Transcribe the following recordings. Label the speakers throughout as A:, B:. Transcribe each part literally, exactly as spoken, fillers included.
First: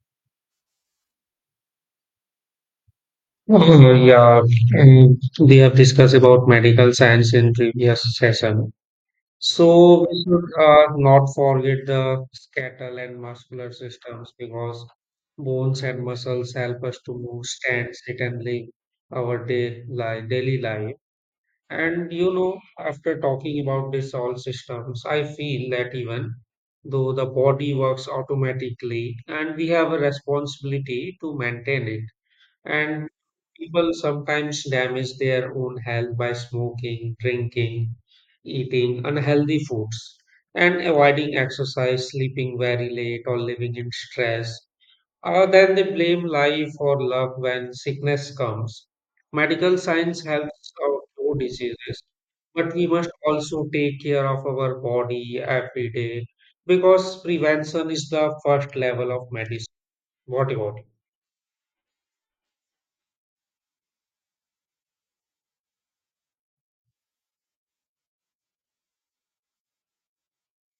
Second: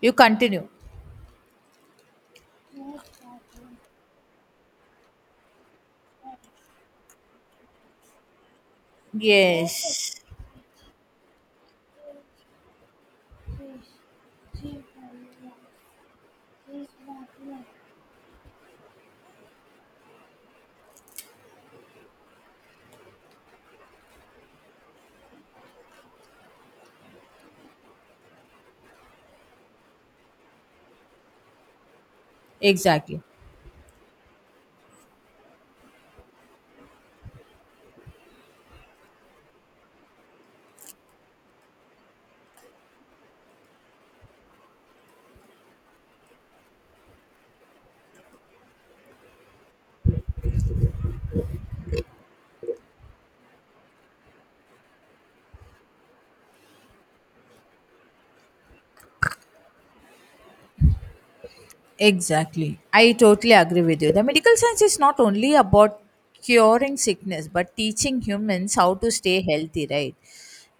A: You continue.
B: Mm, yeah, and we have discussed about medical science in previous session. So
A: Yes,
B: we should uh, not forget the skeletal and muscular systems because bones and muscles help us to move, stand, sit, and live our day life, daily life. And you know, after talking about this all systems, I feel that even though the body works automatically, and we have a responsibility to maintain it and
A: exactly.
B: people sometimes damage their own health by smoking, drinking, eating unhealthy foods, and avoiding exercise, sleeping very late, or living in stress. Or then they blame life or luck when sickness comes. Medical science helps us no diseases, but we must also take care of our body every day because prevention is the first level of medicine. What about?
A: Exactly. I totally agree with you. The medical science is not only about curing sickness but teaching humans how to stay healthy, right?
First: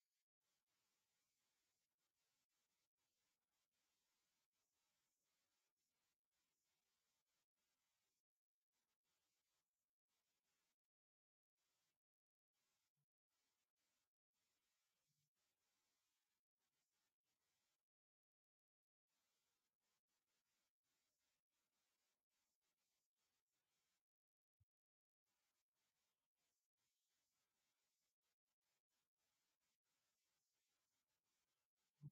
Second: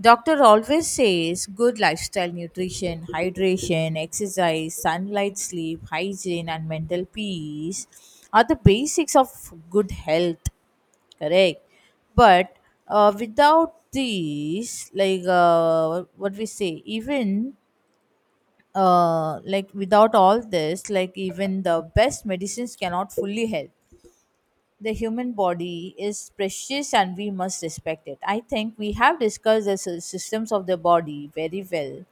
A: Doctor always says good lifestyle, nutrition, hydration, exercise, sunlight, sleep, hygiene and mental peace are the basics of good health, correct? But uh, without these, like uh, what we say, even uh, like without all this, like even the best medicines cannot fully help. The human body is precious and we must respect it. I think we have discussed the sy- systems of the body very well.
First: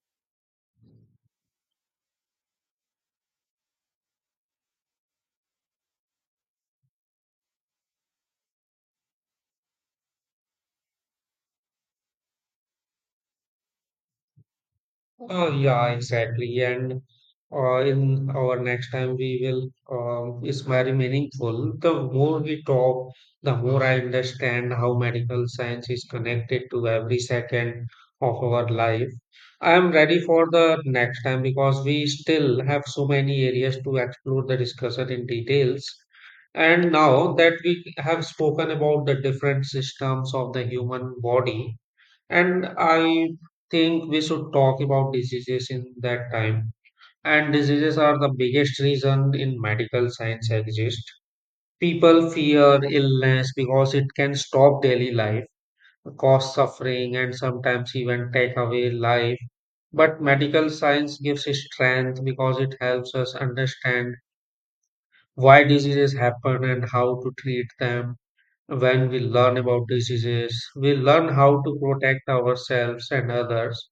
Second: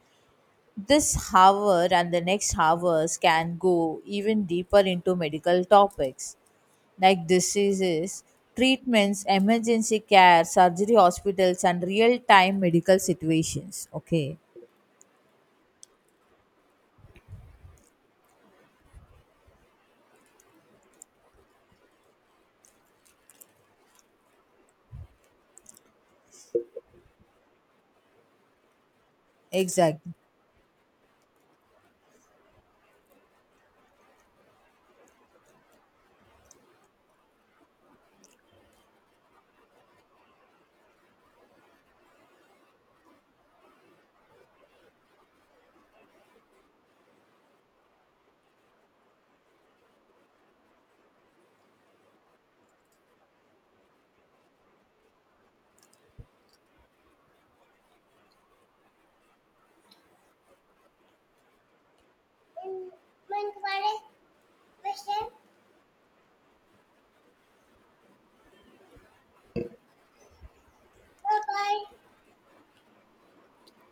A: This hour and the next hours can go even deeper into medical topics like diseases, treatments, emergency care, surgery hospitals, and real time medical situations. Okay,
B: Uh, yeah, exactly. And uh, in our next time, we will. Um, it's very meaningful. The more we talk, the more I understand how medical science is connected to every second of our life. I am
A: exactly,
B: ready for the next time because we still have so many areas to explore the discussion in details. And now that we have spoken about the different systems of the human body, and I think we should talk about diseases in that time. And diseases are the biggest reason in medical science exist. People fear illness because it can stop daily life, cause suffering, and sometimes even take away life. But medical science gives strength because it helps us understand why diseases happen and how to treat them. When we learn about diseases, we learn how to protect ourselves and others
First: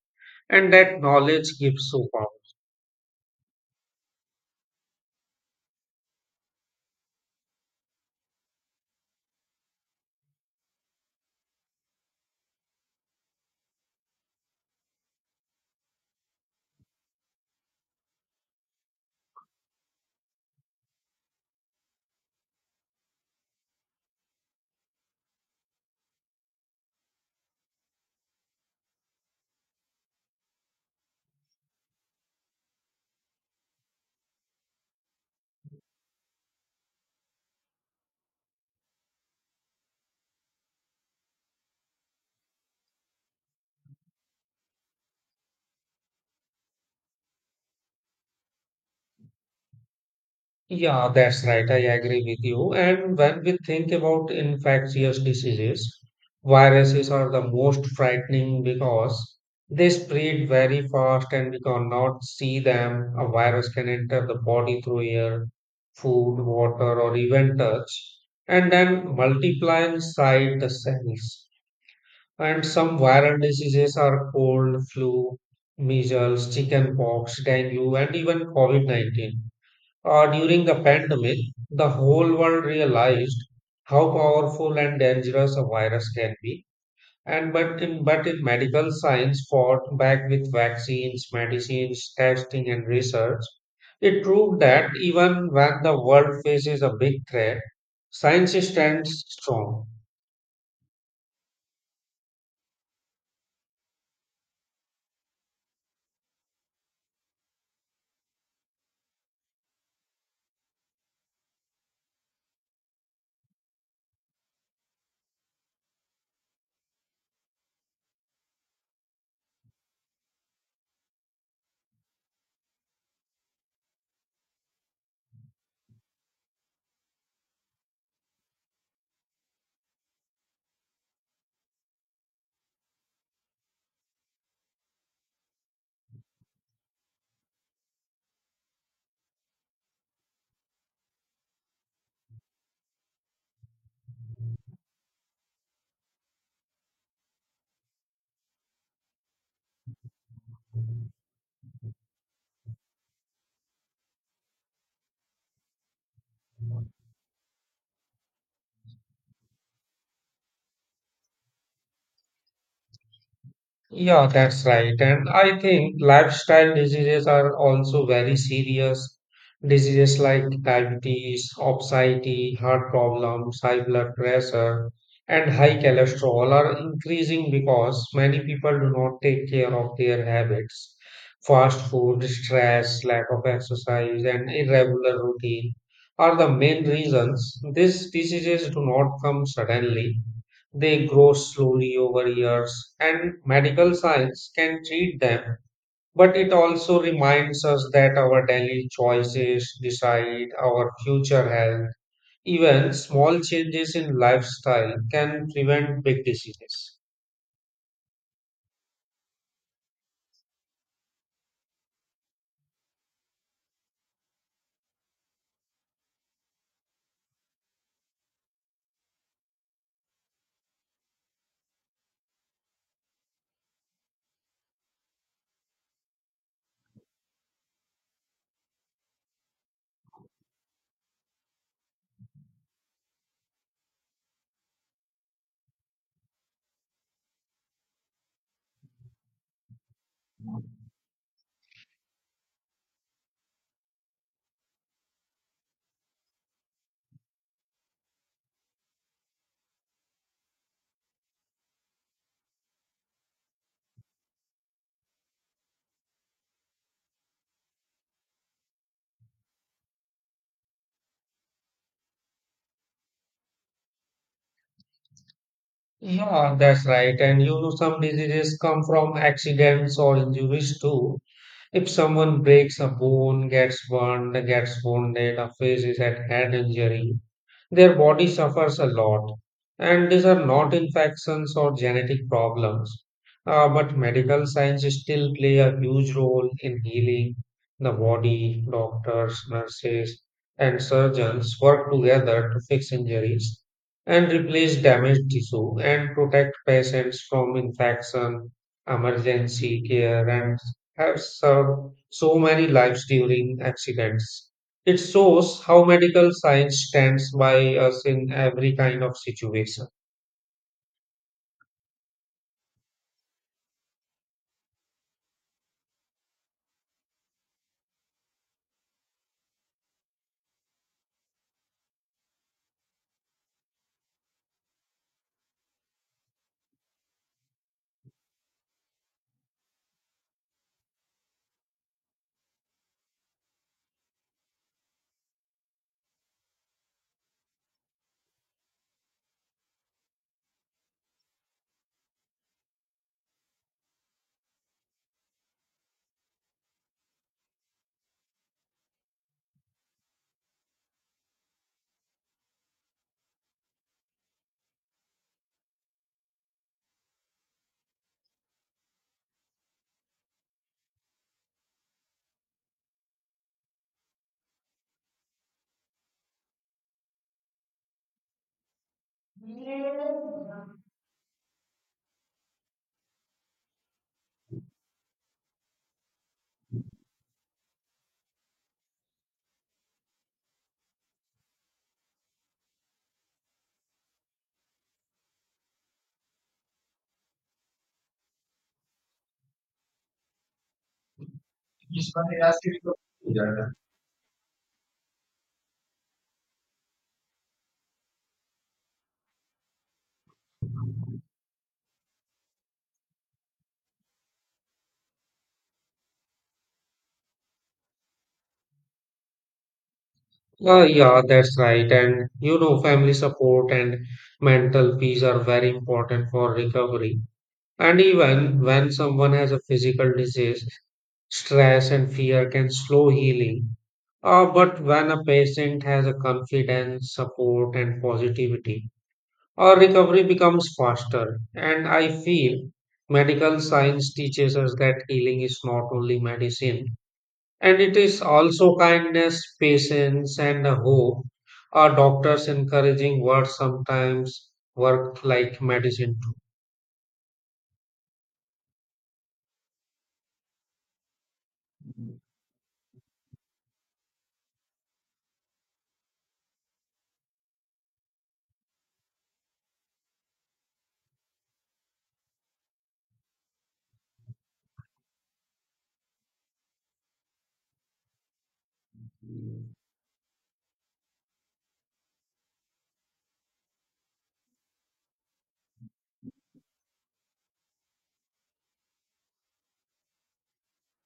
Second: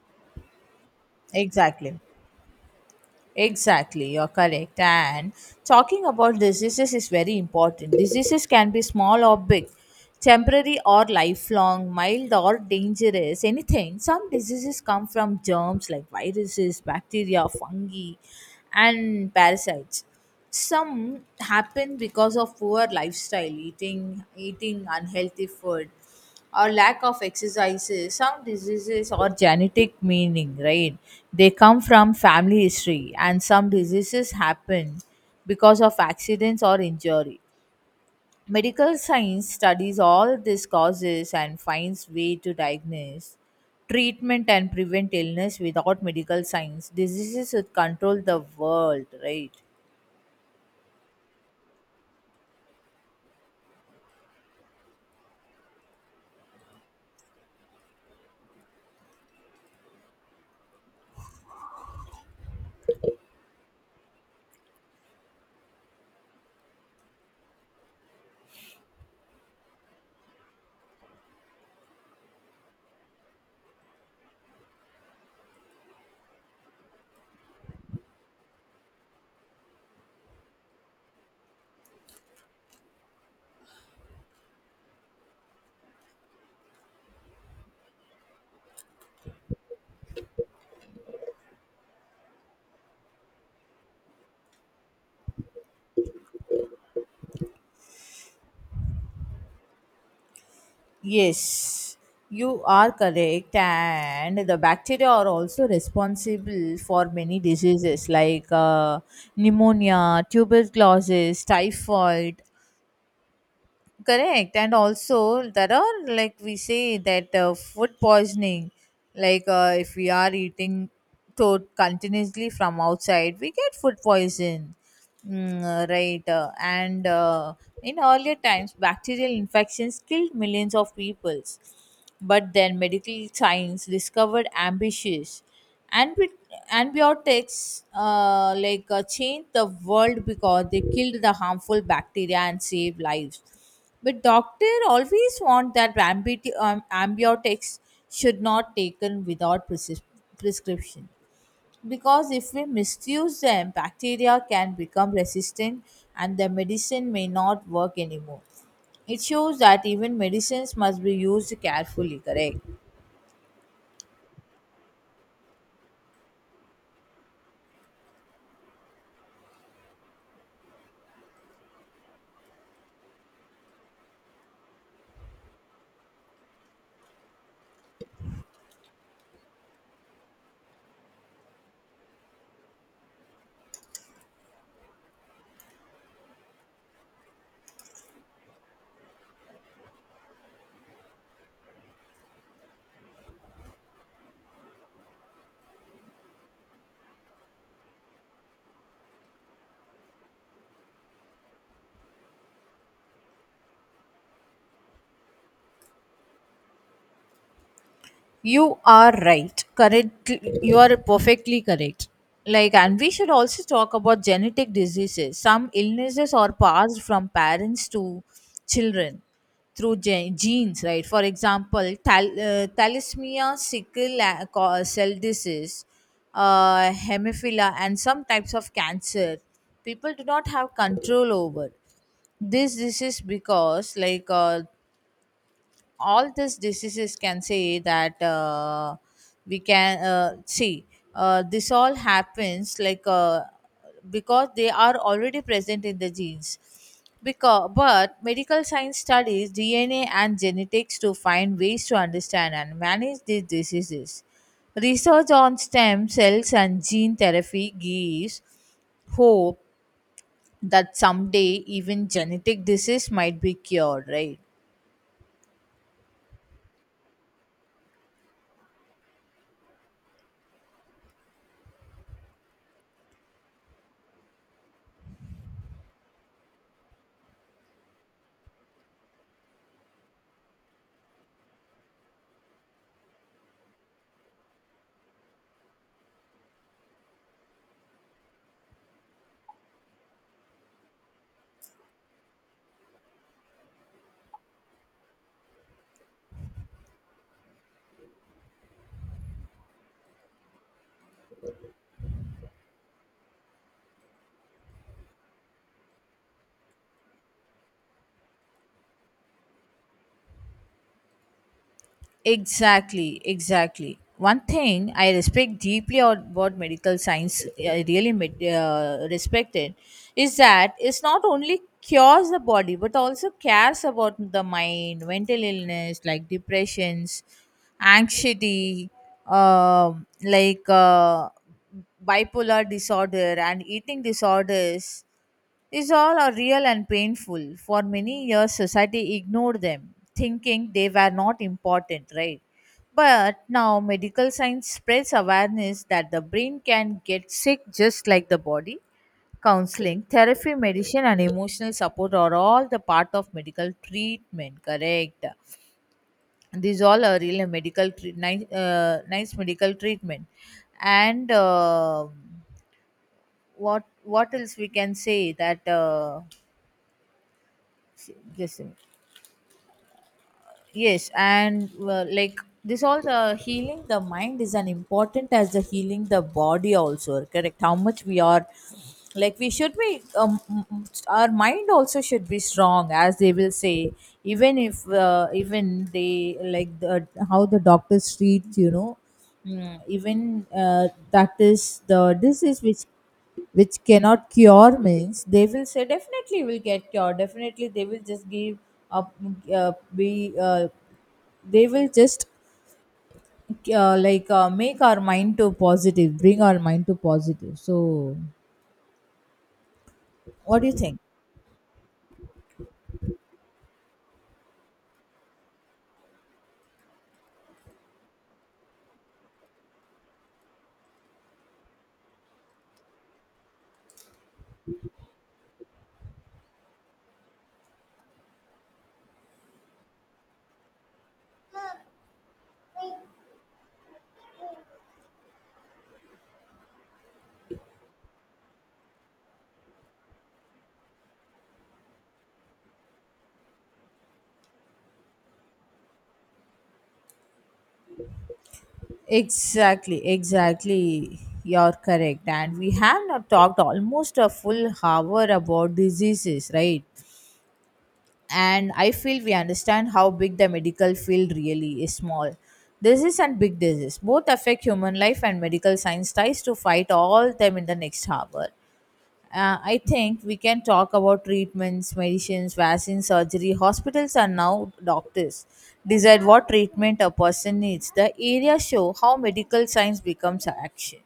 B: and that knowledge gives
A: exactly.
B: so power.
A: Exactly, you're correct. And talking about diseases is very important. Diseases can be small or big, temporary or lifelong, mild or dangerous, anything. Some diseases come from germs like viruses, bacteria, fungi, and parasites. Some happen because of poor lifestyle, eating eating unhealthy food or lack of exercises. Some diseases are genetic, meaning, right, they come from family history, and some diseases happen because of accidents or injury. Medical science studies all these causes and finds way to diagnose, treatment and prevent illness. Without medical science, diseases would control the world, right?
B: Yeah, that's right. I agree with you. And when we think about infectious diseases, viruses are the most frightening because they spread very fast and we cannot see them. A virus can enter the body through air, food, water, or even touch, and then multiply inside the cells. And some viral diseases are cold, flu, measles, chickenpox, dengue, and even COVID nineteen. Uh, during the pandemic, the whole world realized how powerful and dangerous a virus can be. And but in, but in medical science fought back with vaccines, medicines, testing, and research, it proved that even when the world faces a big threat, science stands strong.
A: Yes, you are correct, and the bacteria are also responsible for many diseases like uh, pneumonia, tuberculosis, typhoid. Correct, and also there are, like we say that uh, food poisoning, like uh, if we are eating to- continuously from outside, we get food poison, mm, uh, right? Uh, and uh, In earlier times, bacterial infections killed millions of peoples, but then medical science discovered ambitious antibi- antibiotics, uh, like uh, changed the world because they killed the harmful bacteria and saved lives. But doctor always want that ambi- um, ambiotics should not taken without presis- prescription, because if we misuse them, bacteria can become resistant and the medicine may not work anymore. It shows that even medicines must be used carefully, correct?
B: Yeah, that's right. And I think lifestyle diseases are also very serious. Diseases like diabetes, obesity, heart problems, high blood pressure, and high cholesterol are increasing because many people do not take care of their habits. Fast food, stress, lack of exercise, and irregular routine are the main reasons these diseases do not come suddenly. They grow slowly over years, and medical science can treat them. But it also reminds us that our daily choices decide our future health. Even small changes in lifestyle can prevent big diseases.
A: You are right. Correct. You are perfectly correct. Like, and we should also talk about genetic diseases. Some illnesses are passed from parents to children through gen- genes, right? For example, thal- uh, thalassemia, sickle uh, co- cell disease, uh, hemophilia, and some types of cancer. People do not have control over this disease because, like, uh, all these diseases, can say that uh, we can uh, see uh, this all happens like uh, because they are already present in the genes. Because, but medical science studies DNA and genetics to find ways to understand and manage these diseases. Research on stem cells and gene therapy gives hope that someday even genetic disease might be cured, right?
B: Yeah, that's right. And you know, some diseases come from accidents or injuries too. If someone breaks a bone, gets burned, gets wounded, or faces a head injury, their body suffers a lot, and these are not infections or genetic problems. Uh, but medical science still play a huge role in healing the body. Doctors, nurses, and surgeons work together to fix injuries and replace damaged tissue and protect patients from infection, emergency care, and have served so many lives during accidents. It shows how medical science stands by us in every kind of situation.
A: Exactly, exactly. One thing I respect deeply about medical science, I really med- uh, respect it, is that it's not only cures the body but also cares about the mind. Mental illness like depressions, anxiety, um like uh, bipolar disorder and eating disorders, these all are real and painful. For many years society ignored them thinking they were not important, right? But now medical science spreads awareness that the brain can get sick just like the body. Counseling, therapy, medicine and emotional support are all the part of medical treatment, correct? These all are really medical treat, nice, uh, nice medical treatment. And um what what else we can say that uh, this Yes, and uh, like, this all, the healing the mind is an important as the healing the body also, correct? How much we are, like we should be, um, m- m- our mind also should be strong, as they will say. Even if uh, even they like the, how the doctors treat, you know. Mm, even uh, that is the disease which which cannot cure means they will say definitely will get cured, definitely. They will just give up, uh, be uh, they will just uh, like uh, make our mind to positive, bring our mind to positive. So what do you
B: Uh,
A: think?
B: yeah, that's right. And you know, family support and mental peace are very important for recovery. And even when someone has a physical disease, stress and fear can slow healing. Uh, but when a patient has a confidence, support, and positivity, our recovery becomes faster. And I feel medical science teaches us that healing is not only medicine, and it is also kindness, patience, and a hope. Our doctors' encouraging words sometimes work like medicine
A: Exactly, exactly, you're
B: too.
A: correct. And we have not talked almost a full hour about diseases, right? And I feel we understand how big the medical field really is. Small disease and big disease both affect human life, and medical science tries to fight all them. In the next hour, Uh, I think we can talk about treatments, medicines, vaccines, surgery. Hospitals are now doctors decide what treatment a person needs. The area show how medical science becomes action.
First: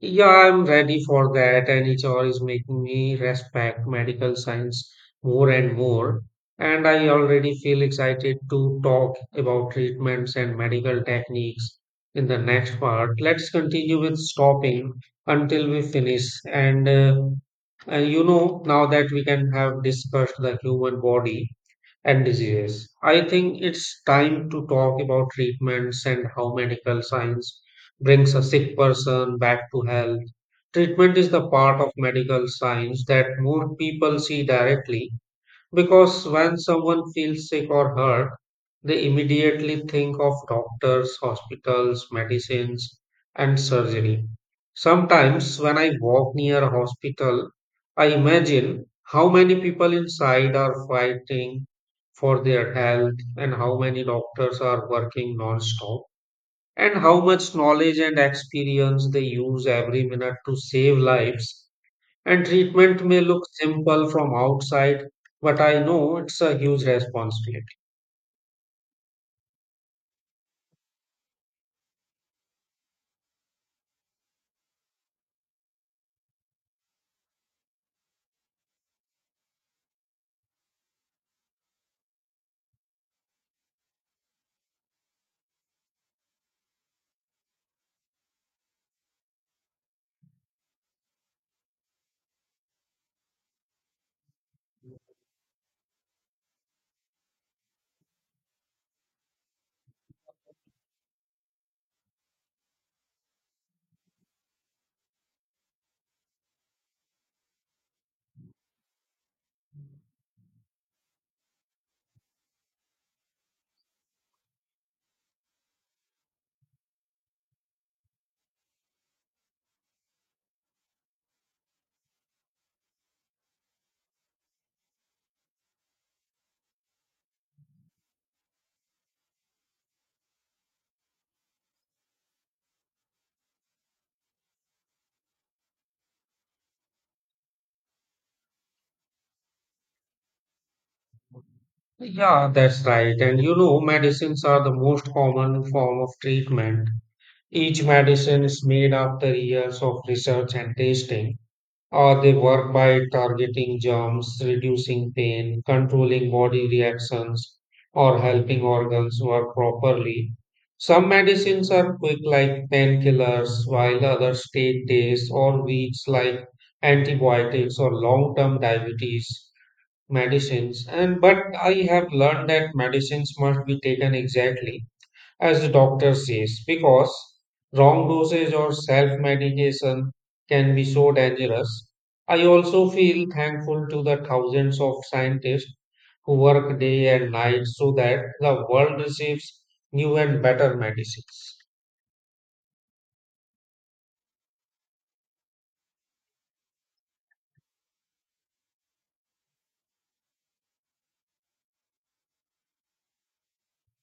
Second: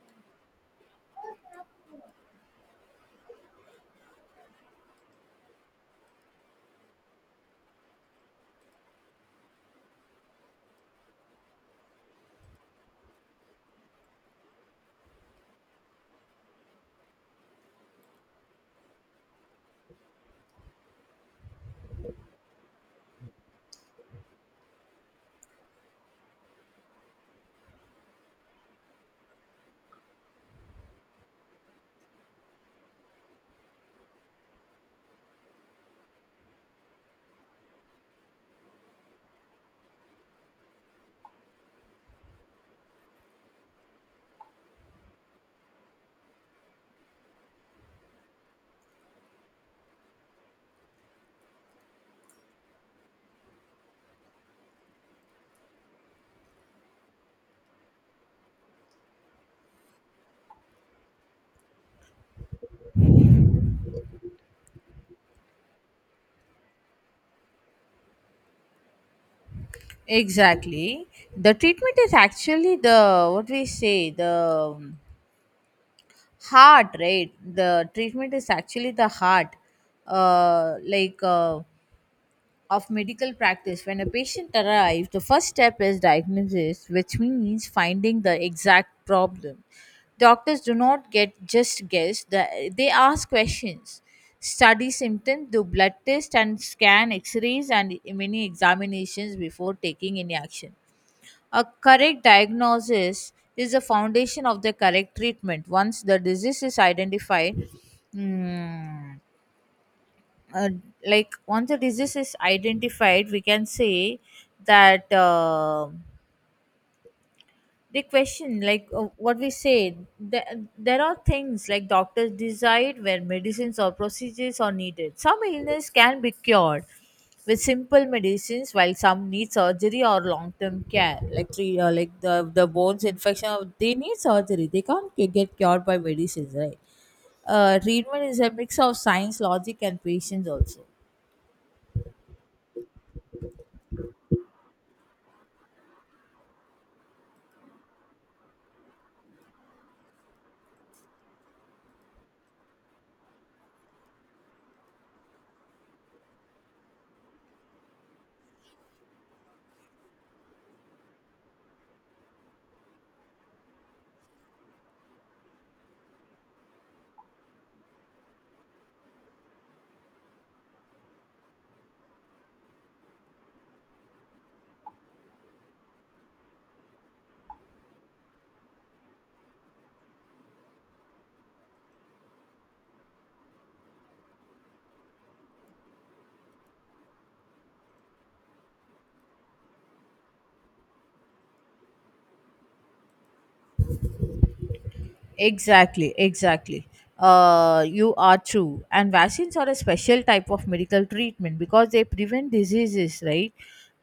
B: Yeah, I'm ready for that, and H R is making me respect medical science more and more. And I already feel excited to talk about treatments and medical techniques in the next part. Let's continue with stopping until we finish. And uh, and you know, now that we can have discussed the human body, and diseases. I think it's time to talk about treatments and how medical science brings a sick person back to health. Treatment is the part of medical science that more people see directly because when someone feels sick or hurt, they immediately think of doctors, hospitals, medicines, and surgery. Sometimes, when I walk near a hospital, I imagine how many people inside are fighting for their health, and how many doctors are working non-stop, and how much knowledge and experience they use every minute to save lives and treatment may look simple from outside, but I know it's a huge responsibility.
A: Exactly, the treatment is actually the, what we say, the heart, right? The treatment is actually the heart, uh, like uh, of medical practice. When a patient arrives, the first step is diagnosis, which means finding the exact problem. Doctors do not get just guess, the, they ask questions, study symptoms, do blood tests and scan x-rays and many examinations before taking any action. A correct diagnosis is the foundation of the correct treatment. Once the disease is identified, mm, uh, like once the disease is identified, we can say that. Uh, the question, like uh, what we say there, there are things like doctors decide where medicines or procedures are needed. Some illness can be cured with simple medicines, while some need surgery or long term care. Like three uh, like the the bones infection, uh, they need surgery, they can't cu- get cured by medicines, right? Uh, treatment is a mix of science, logic and patience also.
B: Yeah, that's right. And you know, medicines are the most common form of treatment. Each medicine is made after years of research and testing. Or they work by targeting germs, reducing pain, controlling body reactions, or helping organs work properly. Some medicines are quick, like painkillers, while others take days or weeks, like antibiotics or long term diabetes medicines. And but I have learned that medicines must be taken exactly as the doctor says, because wrong dosage or self medication can be so dangerous. I also feel thankful to the thousands of scientists who work day and night so that the world receives new and better medicines.
A: Exactly, exactly. Uh, you are true. And vaccines are a special type of medical treatment because they prevent diseases, right?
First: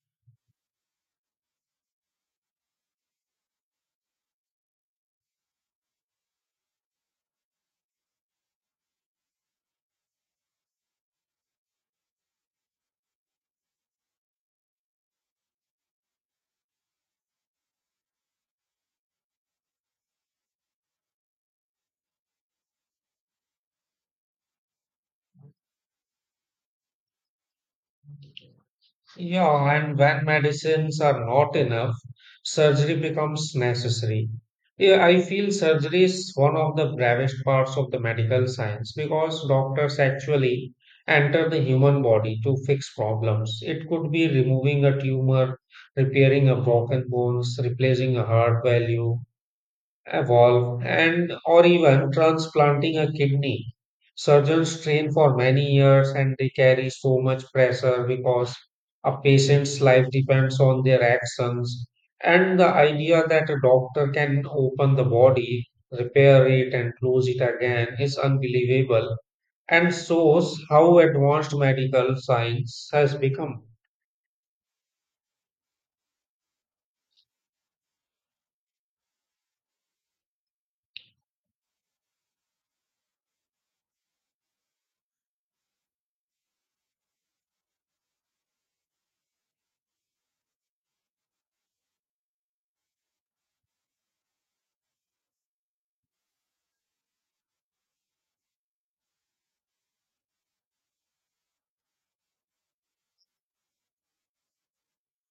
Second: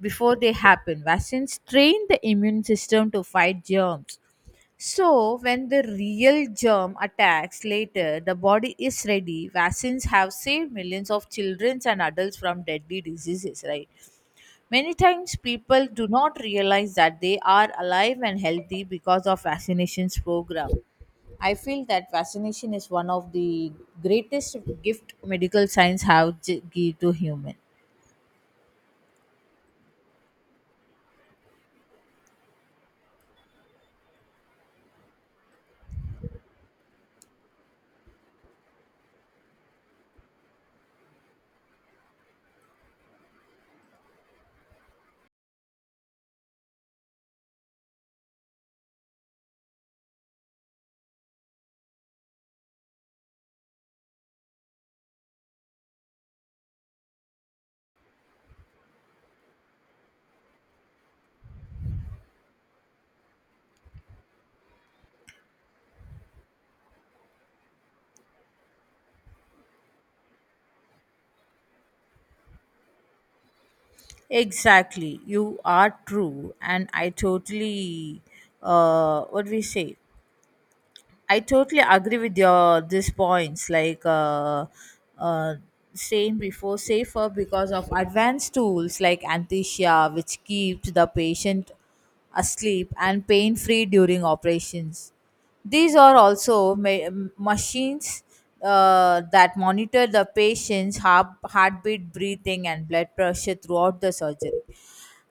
A: Before they happen, vaccines train the immune system to fight germs. So, when the real germ attacks later, the body is ready. Vaccines have saved millions of children and adults from deadly diseases, right? Many times people do not realize that they are alive and healthy because of vaccinations program. I feel that vaccination is one of the greatest gift medical science have gi- give to human.
B: Yeah, and when medicines are not enough, surgery becomes necessary. Yeah, I feel surgery is one of the bravest parts of the medical science because doctors actually enter the human body to fix problems. It could be removing a tumor, repairing a broken bones, replacing a heart valve, evolve and or even transplanting a kidney. Surgeons train for many years and they carry so much pressure because a patient's life depends on their actions. And the idea that a doctor can open the body, repair it, and close it again is unbelievable and shows how advanced medical science has become.
A: Exactly, you are true, and I totally uh, what we say. I totally agree with your these points, like uh, uh, saying before safer because of advanced tools like anesthesia, which keeps the patient asleep and pain free during operations. These are also ma- machines uh, that monitor the patient's heart, heartbeat, breathing, and blood pressure throughout the surgery.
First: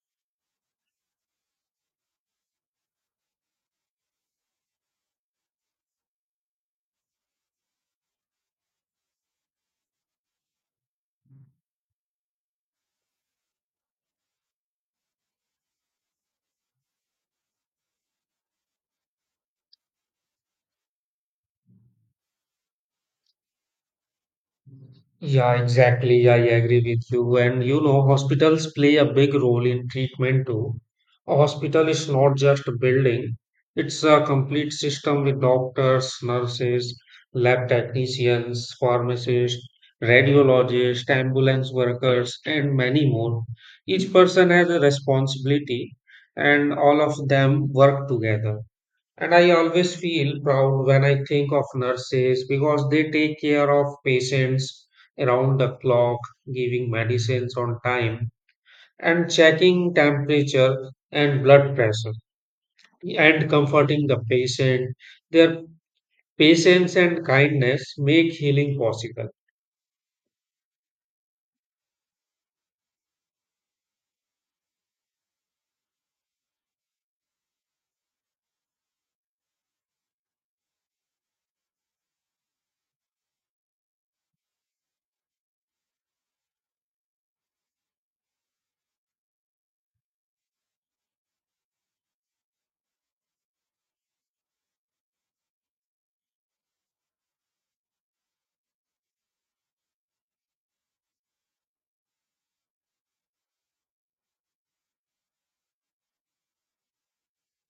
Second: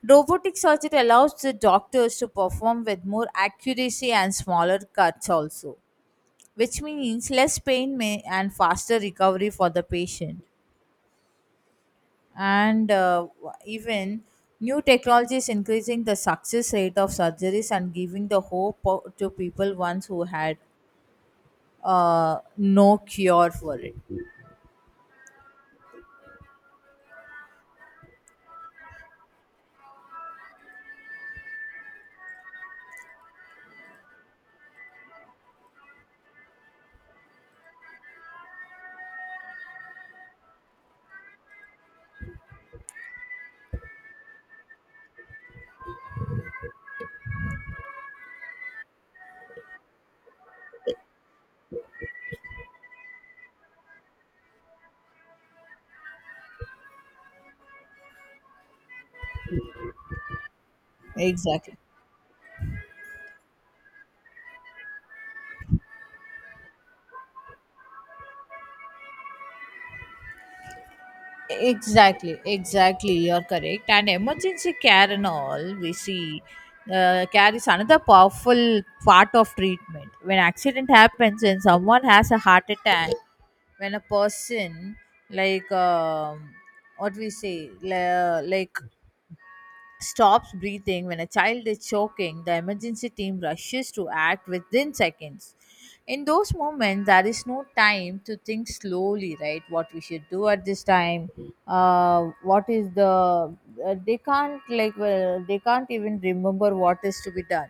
A: Robotic surgery allows the doctors to perform with more accuracy and smaller cuts also, which means less pain may and faster recovery for the patient. And uh, even new technologies increasing the success rate of surgeries and giving the hope o- to people once who had uh, no cure for it.
B: Yeah, exactly. Yeah, I agree with you. And you know, hospitals play a big role in treatment too. A hospital is not just a building, it's a complete system with doctors, nurses, lab technicians, pharmacists, radiologists, ambulance workers, and many more. Each person has a responsibility, and all of them work together. And I always feel proud when I think of nurses because they take care of patients around the clock, giving medicines on time, and checking temperature and blood
A: Exactly.
B: pressure, and comforting the patient. Their patience and kindness make healing possible.
A: Exactly. Exactly. You're correct. And emergency care and all, we see uh, care is another powerful part of treatment. When accident happens and someone has a heart attack, when a person like um, what we say la- like stops breathing, when a child is choking, the emergency team rushes to act within seconds. In those moments, there is no time to think slowly, right? What we should do at this time? Uh, what is the? Uh, they can't, like, well, they can't even remember what is to be done.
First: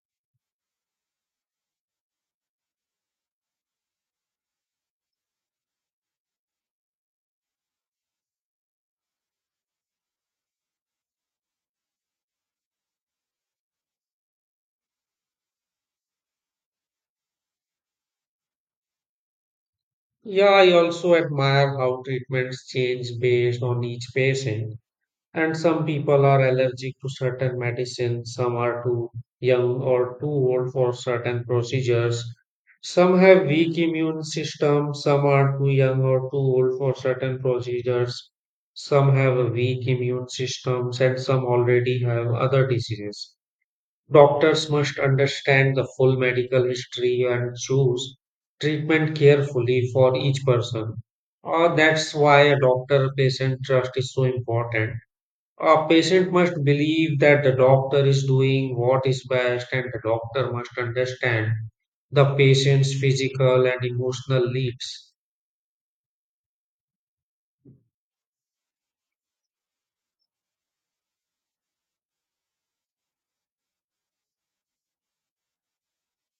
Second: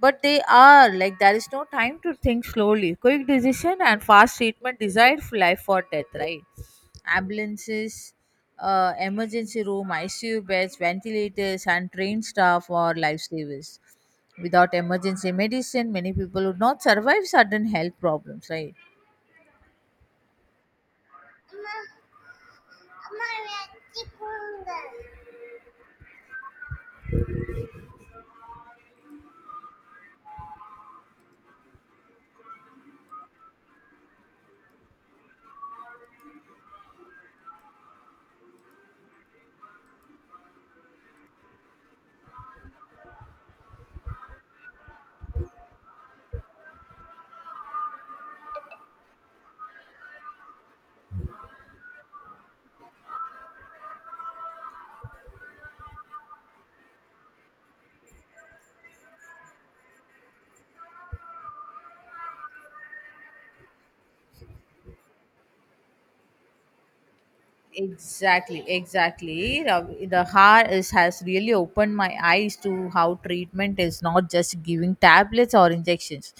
A: But they are like there is no time to think slowly. Quick decision and fast treatment desired for life or death, right? Ambulances, uh, emergency room, I C U beds, ventilators, and trained staff or lifesavers. Without emergency medicine, many people would not survive sudden health problems, right?
B: Yeah, I also admire how treatments change based on each patient and some people are allergic to certain medicines, some are too young or too old for certain procedures. Some have weak immune system, some are too young or too old for certain procedures. Some have a weak immune systems and some already have other diseases. Doctors must understand the full medical history and choose treatment carefully for each person. Uh, that's why a doctor patient trust is so important a patient must believe that the doctor is doing what is best, and the doctor must understand the patient's physical and emotional needs.
A: Exactly, exactly. The the heart is, has really opened my eyes to how treatment is not just giving tablets or injections.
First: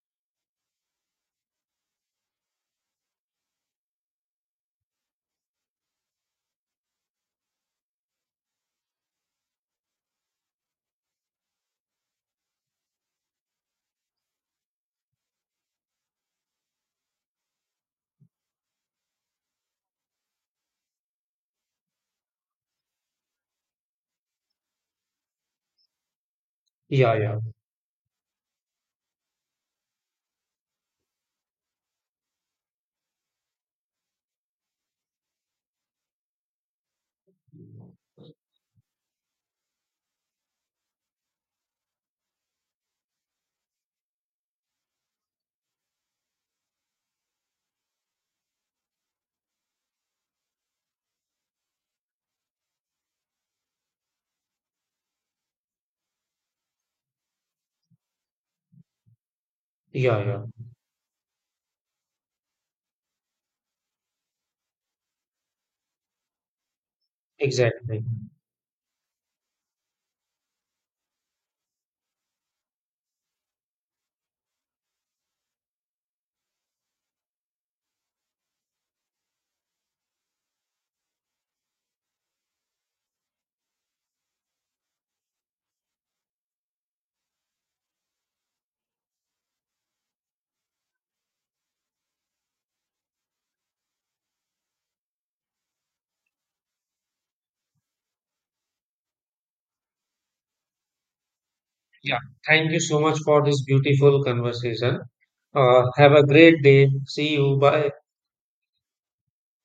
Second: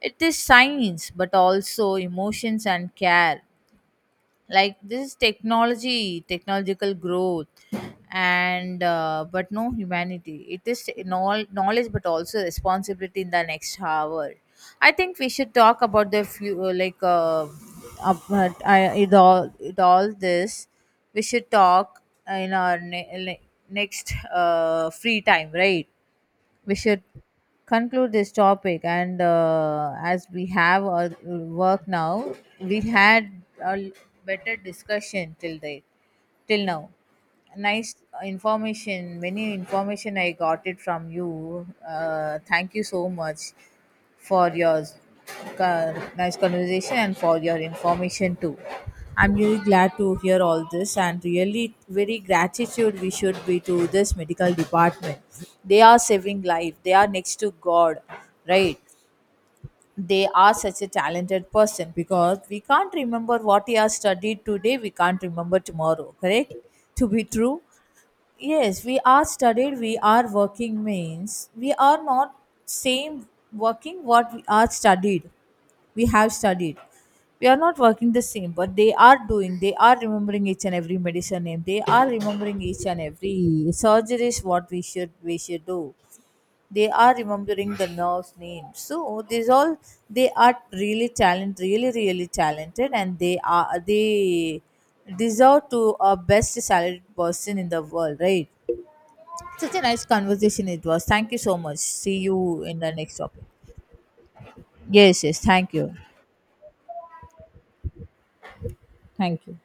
A: It is science, but also emotions and care. Like, this is technology, technological growth, and uh, but no humanity, it is knowl- knowledge but also responsibility. In the next hour, I think we should talk about the few, like uh, about, I, it all, it all this, we should talk in our ne- le- next uh, free time, right? We should
B: Yeah, yeah,
A: conclude this topic. And uh, as we have our work now, we had a better discussion till date, till now. Nice information, many information I got it from you. Uh, thank you so much for your uh, nice conversation and for your information too. I'm really glad to hear all this and really very gratitude we should be to this medical department. They are saving life. They are next to God, right?
B: yeah,
A: They
B: yeah,
A: are such a talented person because we can't remember what he has studied today, we can't remember tomorrow, correct? To be true.
B: exactly.
A: Yes, we are studied, we are working means we are not same working what we are studied, we have studied, we are not working the same. But they are doing, they are remembering each and every medicine name, they are remembering each and every surgeries what we should we should do. They are remembering the nurse name, so these all, they are really talented, really really talented. And they are, they deserve to a best salaried person in the world, right? Such a nice conversation it was. Thank you so much, see
B: Yeah,
A: you
B: thank
A: in
B: you
A: the
B: so
A: next
B: much
A: topic.
B: for this beautiful conversation.
A: Yes, yes, thank
B: Uh,
A: you.
B: have a great day. See you. Bye.
A: Thank you.